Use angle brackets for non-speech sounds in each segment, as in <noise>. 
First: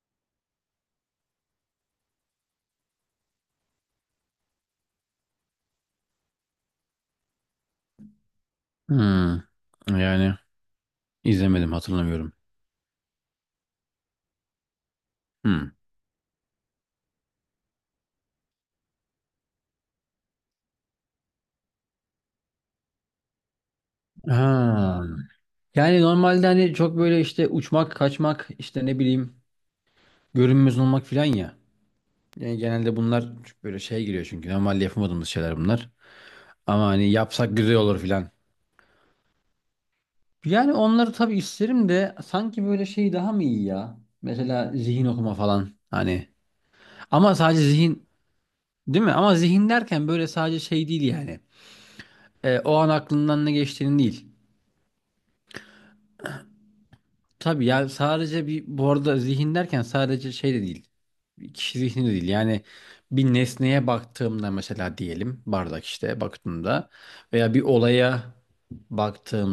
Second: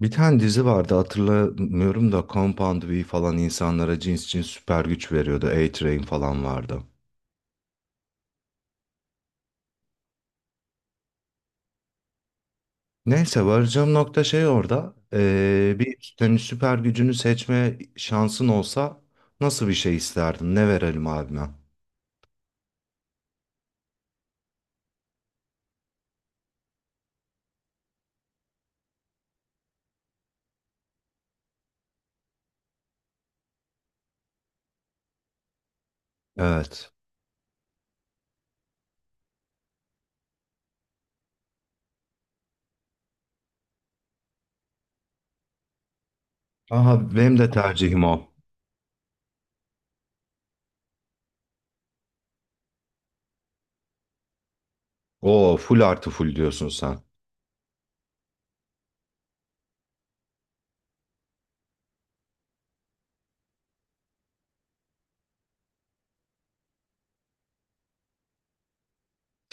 Bir tane dizi vardı, hatırlamıyorum da, Compound V falan insanlara cins cins süper güç veriyordu. A-Train falan vardı. Hmm. Yani izlemedim hatırlamıyorum. Neyse, varacağım nokta şey orada. Hmm. Bir, senin süper gücünü seçme şansın olsa nasıl bir şey isterdin? Ne verelim abime? Ha. Yani normalde hani çok böyle işte uçmak, kaçmak, işte ne bileyim görünmez olmak filan ya. Yani genelde bunlar böyle şey giriyor çünkü normalde yapamadığımız şeyler bunlar. Ama Evet. hani yapsak güzel olur filan. Yani onları tabii isterim de sanki böyle şey daha mı iyi ya? Mesela zihin okuma falan hani. Aha, Ama benim de sadece tercihim zihin o. değil mi? Ama zihin derken böyle sadece şey değil yani. E, o an aklından ne geçtiğini değil. Oo, full artı full diyorsun sen. Tabii ya sadece bir bu arada zihin derken sadece şey de değil. Bir kişi zihni de değil. Yani bir nesneye baktığımda mesela diyelim bardak işte baktığımda veya bir olaya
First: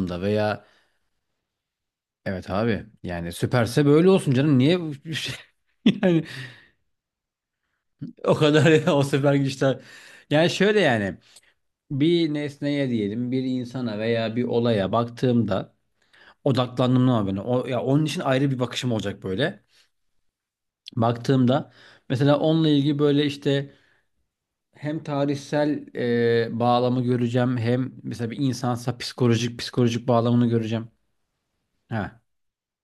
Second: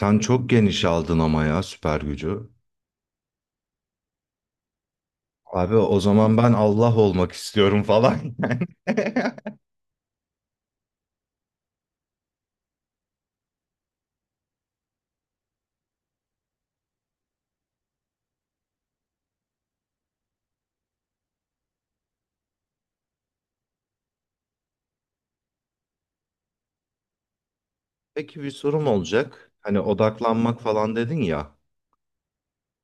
Sen çok veya geniş aldın ama ya süper gücü. evet abi yani süperse böyle olsun canım niye Abi, <laughs> o yani zaman ben Allah olmak istiyorum falan. o kadar ya, o süper <laughs> güçler yani şöyle yani bir nesneye diyelim bir insana veya bir olaya baktığımda odaklandım ama ben o ya onun için ayrı bir bakışım olacak böyle. Baktığımda mesela onunla ilgili böyle işte hem tarihsel bağlamı göreceğim hem mesela bir Peki, bir sorum insansa olacak. psikolojik Hani psikolojik bağlamını odaklanmak göreceğim. falan dedin ya. Ha,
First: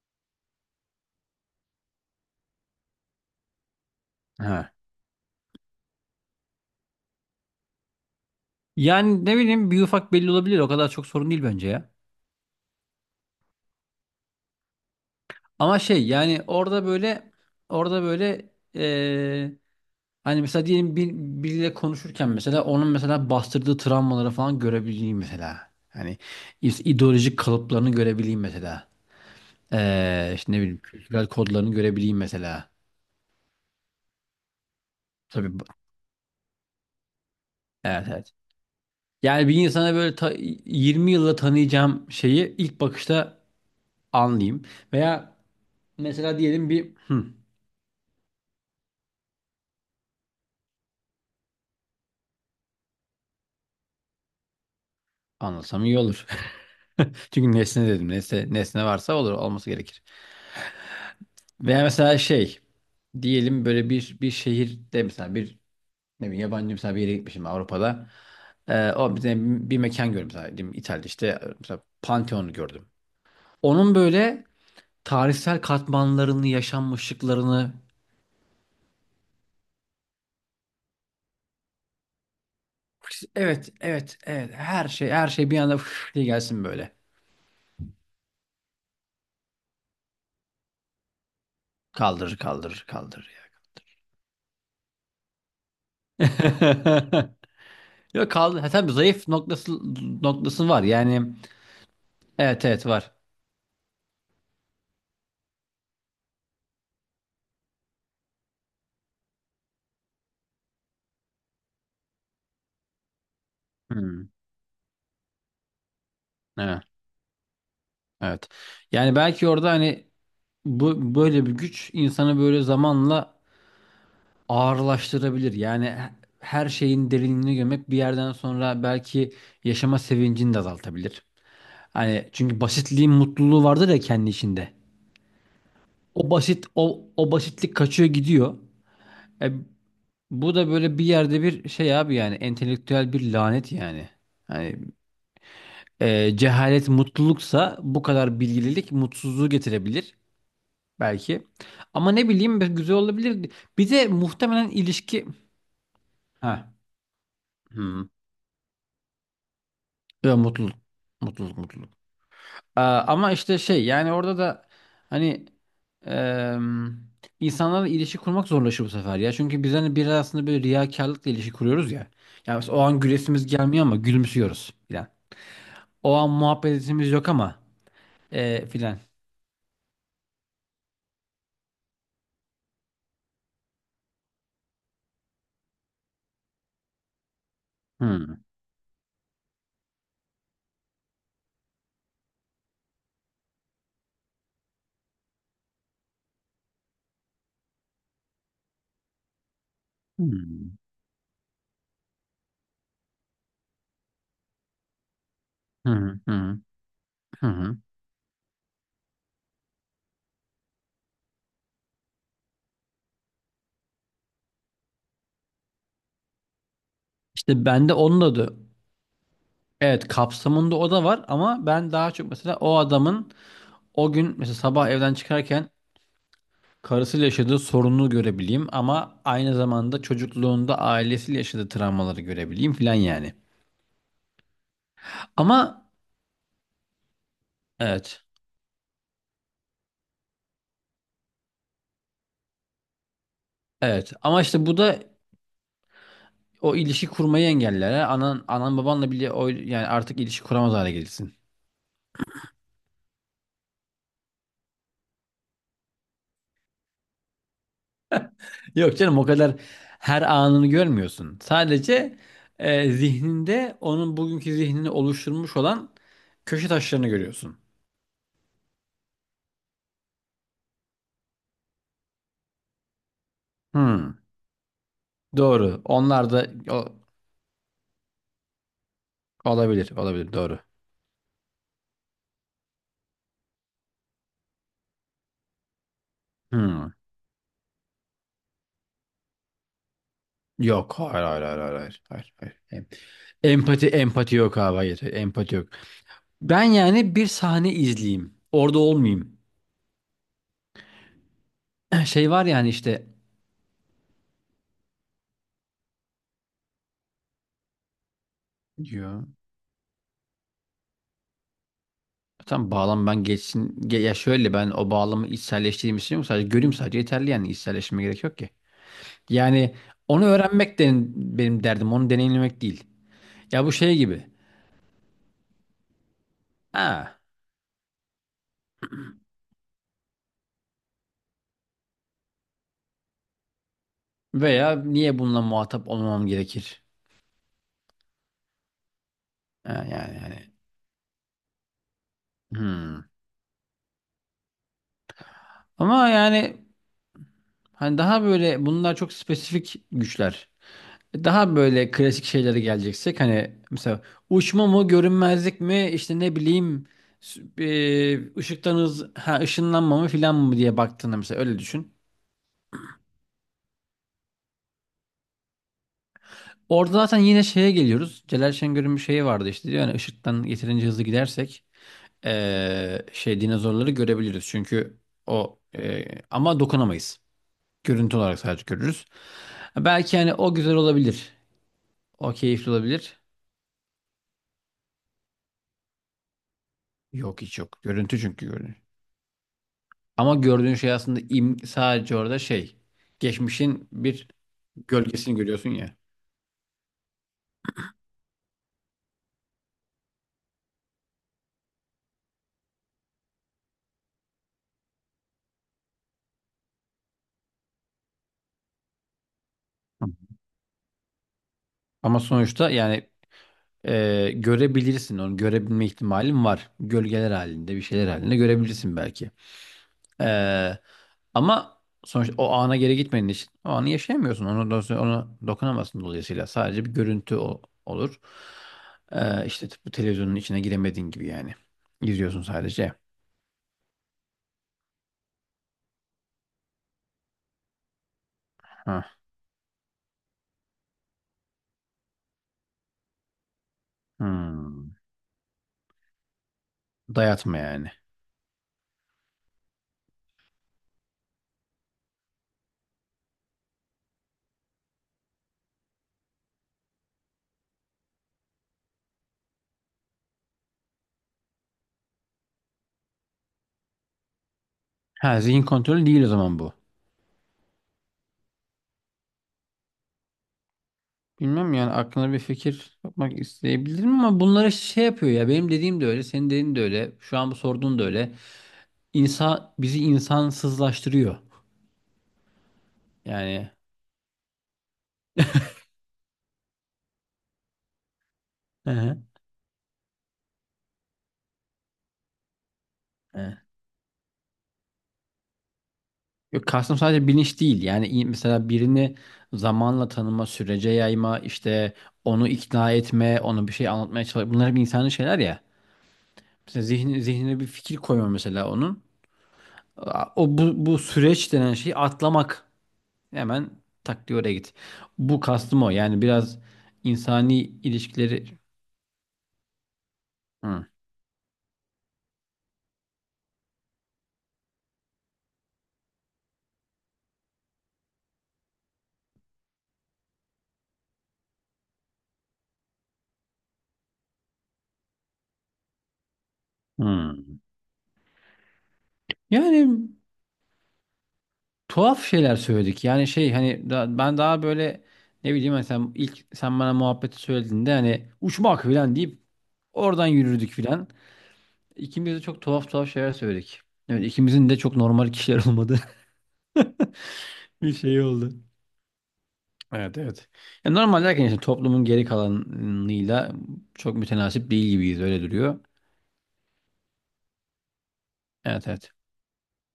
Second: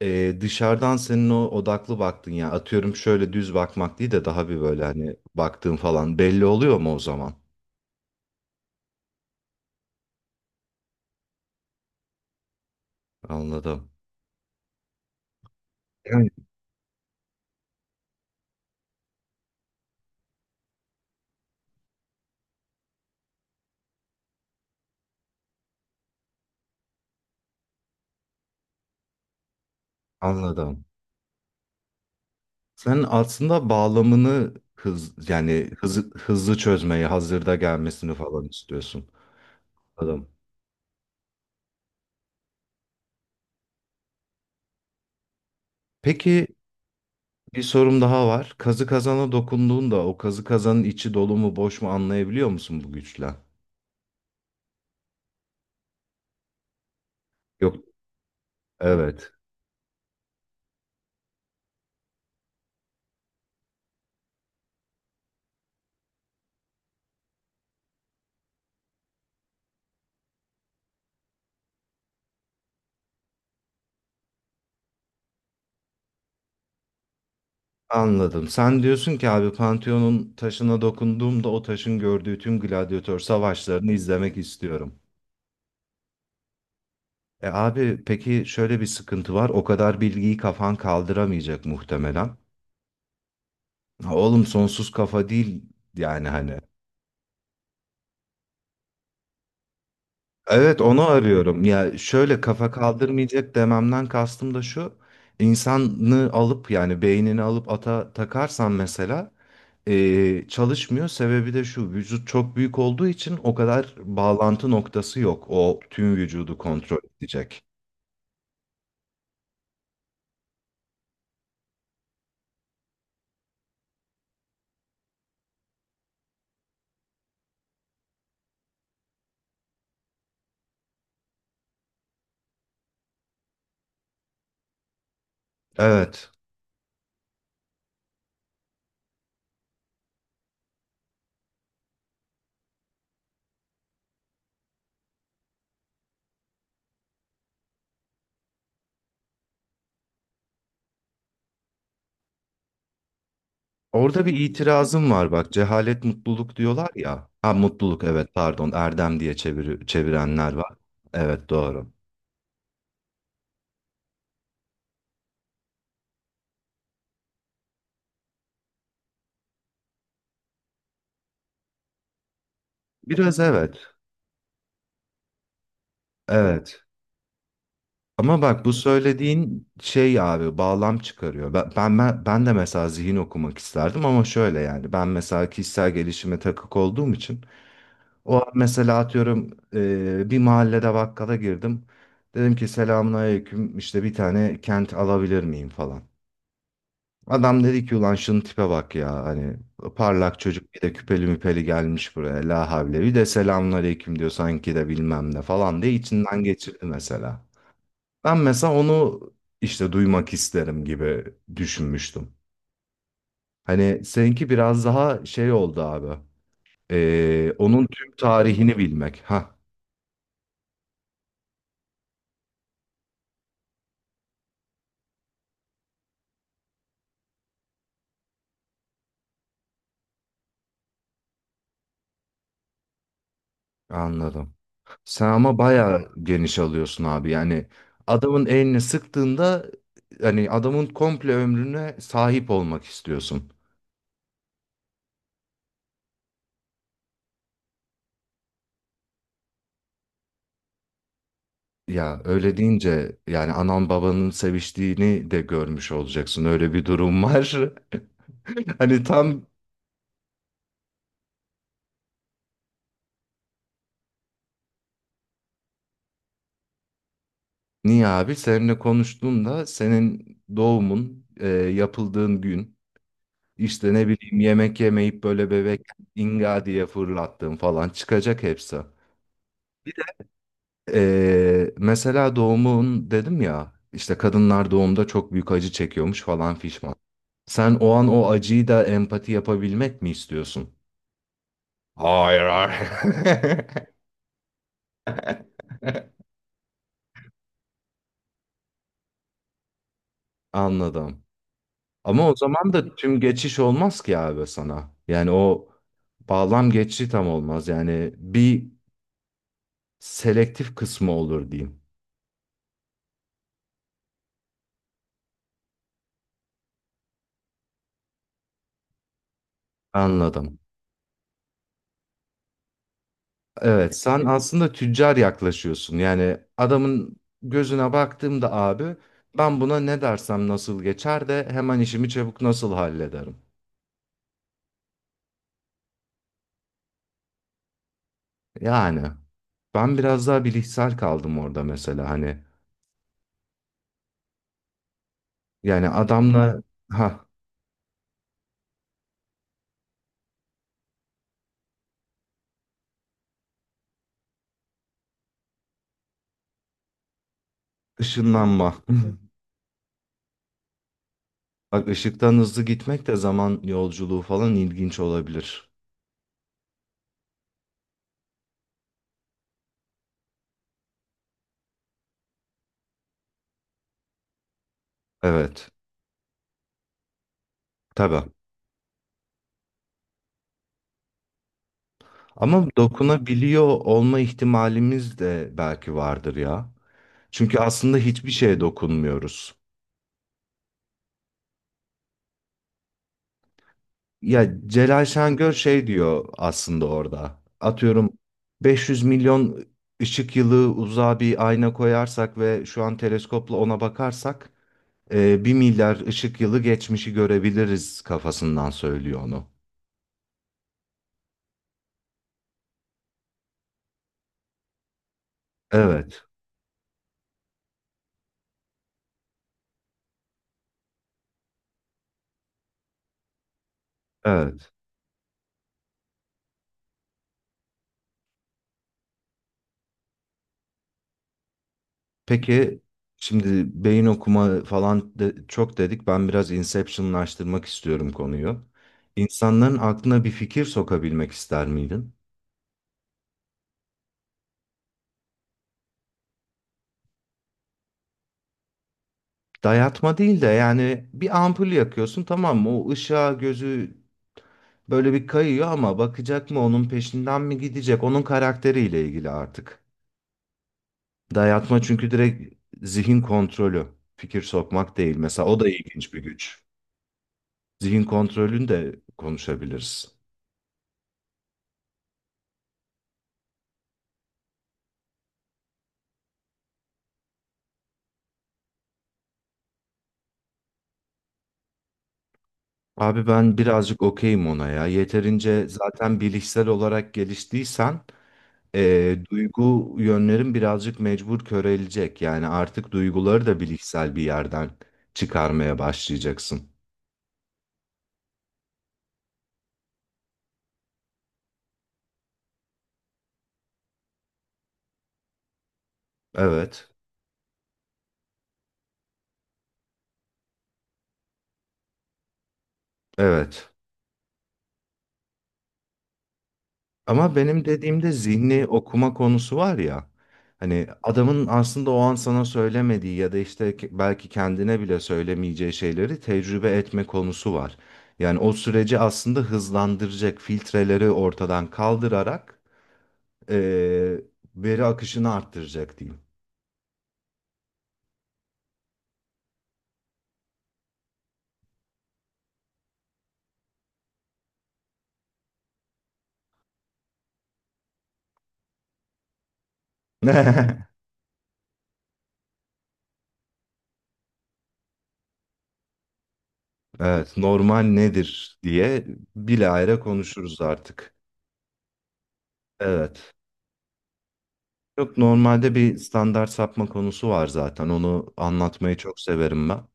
Dışarıdan senin o odaklı baktın ya. Atıyorum, şöyle düz bakmak değil de daha bir ha. böyle, hani baktığın falan belli oluyor mu o zaman? Yani ne bileyim bir ufak belli olabilir, o kadar çok sorun değil bence ya. Anladım. Ama şey Yani yani orada böyle orada böyle e, hani mesela diyelim biriyle konuşurken mesela onun mesela bastırdığı travmaları falan görebileyim mesela. Hani ideolojik kalıplarını görebileyim mesela. İşte ne bileyim anladım. kültürel kodlarını görebileyim mesela. Sen aslında bağlamını hız, Tabii yani hızı, hızlı çözmeyi, hazırda evet, gelmesini evet. falan istiyorsun. Yani bir insana böyle Anladım. 20 yılda tanıyacağım şeyi ilk bakışta anlayayım. Veya mesela Peki, diyelim bir bir sorum daha var. Kazı kazana dokunduğunda o kazı kazanın içi dolu mu boş mu anlayabiliyor musun bu güçle? anlasam iyi olur. <laughs> Çünkü nesne Yok. dedim. Nesne varsa Evet. olur, olması gerekir. Veya mesela şey diyelim böyle bir şehirde mesela bir ne bileyim yabancı, mesela bir yere gitmişim Avrupa'da. O bir mekan gördüm mesela, diyelim İtalya'da işte mesela Pantheon'u gördüm. Onun böyle tarihsel katmanlarını, yaşanmışlıklarını Anladım. Sen diyorsun ki abi, Pantheon'un taşına dokunduğumda o taşın gördüğü tüm gladyatör evet, savaşlarını evet, izlemek evet, her istiyorum. şey, her şey bir anda fış diye gelsin böyle. E abi, peki şöyle bir sıkıntı var. O kadar bilgiyi kafan kaldıramayacak muhtemelen. Kaldırır, kaldırır, kaldırır ya. Ha, oğlum, sonsuz kafa değil yani hani. <laughs> Yok, kaldı. Ha, tabii zayıf noktası Evet, var. onu Yani arıyorum. Ya şöyle, evet, kafa evet var. kaldırmayacak dememden kastım da şu. İnsanı alıp, yani beynini alıp ata takarsan mesela, çalışmıyor. Sebebi de şu: vücut çok büyük olduğu için o kadar Hmm, bağlantı noktası yok. O tüm vücudu evet, kontrol edecek. evet. Yani belki orada hani bu böyle bir güç insanı böyle zamanla ağırlaştırabilir. Yani her şeyin derinliğine gömek bir yerden sonra belki yaşama sevincini de azaltabilir. Hani çünkü basitliğin mutluluğu vardır ya kendi içinde. Evet. O basitlik kaçıyor, gidiyor. E, bu da böyle bir yerde bir şey abi, yani entelektüel bir lanet yani. Hani cehalet mutluluksa bu kadar bilgililik mutsuzluğu getirebilir belki. Ama ne bileyim, bir- güzel olabilir. Bir de Orada bir muhtemelen itirazım ilişki. var bak. Cehalet Ha. mutluluk diyorlar ya. Ha, mutluluk, Hmm. evet, pardon, erdem diye çeviri- Ya çevirenler var. mutluluk, Evet, mutluluk, mutluluk. doğru. Ama işte şey yani orada da hani em, insanlarla ilişki kurmak zorlaşıyor bu sefer ya. Çünkü biz hani biraz aslında böyle riyakarlıkla ilişki kuruyoruz ya. Yani mesela o an Biraz, güresimiz gelmiyor evet. ama gülümsüyoruz filan. O an Evet, muhabbetimiz yok ama ama bak bu filan. söylediğin şey abi bağlam çıkarıyor. Ben de mesela zihin okumak isterdim ama şöyle, yani ben mesela kişisel gelişime takık olduğum için o Hmm. an mesela atıyorum, e, bir mahallede bakkala girdim. Dedim ki selamun aleyküm, işte bir tane kent alabilir miyim falan. Adam dedi ki ulan şunun tipe bak ya, hani parlak çocuk, Hmm. bir de küpeli müpeli gelmiş buraya, la havle, bir de selamun aleyküm diyor sanki de bilmem ne falan Hı diye hı, içinden hı geçirdi mesela. hı. Hı. Ben mesela onu işte duymak isterim gibi düşünmüştüm. Hani seninki biraz daha şey oldu abi. İşte Onun bende tüm onun adı tarihini bilmek. Ha, evet kapsamında o da var, ama ben daha çok mesela o adamın o gün mesela sabah evden çıkarken karısıyla yaşadığı sorunu görebileyim ama aynı zamanda çocukluğunda ailesiyle yaşadığı travmaları görebileyim filan yani. anladım. Sen ama Ama bayağı geniş alıyorsun abi. Yani evet. adamın elini sıktığında hani adamın komple ömrüne sahip olmak istiyorsun. Evet. Ama işte bu da o ilişki kurmayı engeller. Ha. Anan babanla bile o yani artık ilişki kuramaz hale gelirsin. Ya öyle deyince yani anan babanın seviştiğini de görmüş olacaksın. Öyle bir durum var. <laughs> <laughs> Yok Hani canım, o tam. kadar her anını görmüyorsun. Sadece zihninde onun bugünkü zihnini oluşturmuş olan köşe taşlarını görüyorsun. Niye abi? Seninle konuştuğumda senin doğumun, e, yapıldığın gün, işte ne Hmm, bileyim, yemek yemeyip böyle bebek doğru. Onlar da inga diye fırlattığın falan çıkacak hepsi. olabilir, olabilir, doğru. E, mesela doğumun dedim ya, işte kadınlar doğumda çok büyük acı çekiyormuş falan fişman. Hmm. Sen o an o acıyı da empati yapabilmek mi istiyorsun? Yok. Hayır, hayır, hayır, hayır. Hayır, hayır, Hayır, hayır. hayır. Empati yok abi. Hayır. Empati <laughs> yok. Ben yani bir sahne izleyeyim. Orada olmayayım. Anladım. <clears throat> Ama Şey o var yani zaman da işte tüm geçiş olmaz ki abi sana. Yani o bağlam geçişi tam olmaz. Yani bir diyor. selektif kısmı olur diyeyim. Tam bağlam ben geçsin. Ya şöyle, ben o bağlamı içselleştireyim istiyorum. Sadece göreyim sadece, yeterli yani, içselleştirme gerek yok ki. Yani onu Anladım. öğrenmek de benim derdim. Onu deneyimlemek değil. Ya bu Evet, şey sen gibi. aslında tüccar yaklaşıyorsun. Yani adamın Ha. gözüne baktığımda abi, ben buna ne dersem nasıl geçer de hemen işimi çabuk nasıl hallederim. Veya niye bununla muhatap olmam gerekir? Yani Ha, ben yani biraz daha yani. bilişsel kaldım orada mesela hani. Hmm. Yani Ama adamla yani ha hani daha böyle bunlar çok spesifik güçler. E, daha böyle klasik şeylere geleceksek hani mesela uçma mı, görünmezlik mi, işte ne bileyim ışınlanma. ışıktan <laughs> hız ışınlanma mı filan mı diye baktığında mesela, öyle Bak, düşün. ışıktan hızlı gitmek de zaman yolculuğu falan ilginç olabilir. Orada zaten yine şeye geliyoruz. Celal Şengör'ün bir şeyi vardı işte, diyor yani ışıktan yeterince hızlı gidersek şey dinozorları görebiliriz. Çünkü o Evet, ama dokunamayız. Görüntü tabii. olarak sadece görürüz. Belki hani o güzel olabilir. O Ama keyifli olabilir. dokunabiliyor olma ihtimalimiz de belki vardır ya. Yok, Çünkü hiç yok. aslında Görüntü hiçbir çünkü şeye görünüyor. dokunmuyoruz. Ama gördüğün şey aslında im sadece orada şey. Geçmişin bir Ya Celal gölgesini Şengör görüyorsun şey ya. diyor aslında orada. Atıyorum, 500 milyon ışık yılı uzağa bir ayna koyarsak ve şu an teleskopla ona bakarsak, e, 1 milyar ışık yılı geçmişi görebiliriz kafasından söylüyor onu. Hı. Ama sonuçta yani görebilirsin onu. Görebilme Evet, ihtimalin var. Gölgeler halinde, bir şeyler halinde görebilirsin belki. E, ama sonuçta o ana geri gitmediğin için o anı yaşayamıyorsun. Onu, evet. do- onu dokunamazsın dolayısıyla. Sadece bir görüntü olur. E, işte bu televizyonun içine giremediğin gibi yani. İzliyorsun Peki, sadece. şimdi beyin okuma falan de- çok dedik. Ben biraz inceptionlaştırmak istiyorum konuyu. Hah. İnsanların aklına bir fikir sokabilmek ister miydin? Hmm. Dayatma yani. Dayatma değil de yani bir ampul yakıyorsun, tamam mı? O ışığa gözü böyle bir kayıyor ama bakacak mı, onun peşinden mi gidecek? Onun karakteriyle ilgili artık. Dayatma çünkü direkt zihin kontrolü. Fikir sokmak değil. Ha, Mesela o zihin da kontrolü ilginç bir değil o zaman güç. bu. Zihin kontrolünü de konuşabiliriz. Bilmem, yani aklına bir fikir yapmak isteyebilirim ama bunları şey yapıyor ya, benim dediğim de öyle, senin dediğin de öyle, şu an bu sorduğun da öyle. İnsan bizi insansızlaştırıyor. Abi, ben Yani. birazcık okeyim ona ya. Yeterince zaten bilişsel olarak geliştiysen Hı hı. Duygu yönlerin birazcık mecbur körelecek. Yani artık duyguları Hı. da bilişsel bir yerden çıkarmaya Yok, başlayacaksın. kastım sadece bilinç değil. Yani mesela birini zamanla tanıma, sürece yayma, işte onu ikna etme, onu bir şey anlatmaya çalışma. Bunlar hep insani şeyler ya. Mesela Evet, zihni, zihnine bir fikir koyma mesela onun. O bu süreç denen şeyi atlamak. Hemen evet. tak diye oraya git. Bu kastım o. Yani biraz Ama insani benim dediğimde ilişkileri. zihni okuma konusu var ya. Hı. Hani adamın aslında o an sana söylemediği ya da işte ke- belki kendine bile söylemeyeceği şeyleri tecrübe etme konusu var. Yani o süreci aslında hızlandıracak filtreleri ortadan kaldırarak, eee, veri akışını arttıracak diyeyim. Hı. Yani tuhaf şeyler söyledik. Yani şey hani ben daha böyle ne bileyim hani, sen ilk sen bana muhabbeti söylediğinde hani uçmak falan deyip oradan yürürdük <laughs> falan. İkimiz de çok tuhaf tuhaf şeyler söyledik. Evet, ikimizin de çok normal kişiler olmadı. <laughs> Evet, normal Bir şey oldu. nedir diye bilahare Evet, evet. konuşuruz Ya artık. normal derken işte toplumun geri Evet. kalanıyla çok mütenasip değil Çok gibiyiz, öyle normalde duruyor. bir standart sapma konusu var zaten. Onu Evet, anlatmayı evet. çok severim ben.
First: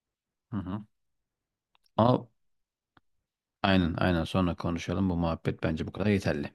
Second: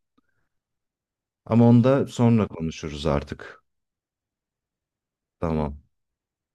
Hı hı. Ama onu da Ama sonra konuşuruz artık. aynen, aynen sonra konuşalım. Bu muhabbet Tamam. bence bu kadar yeterli.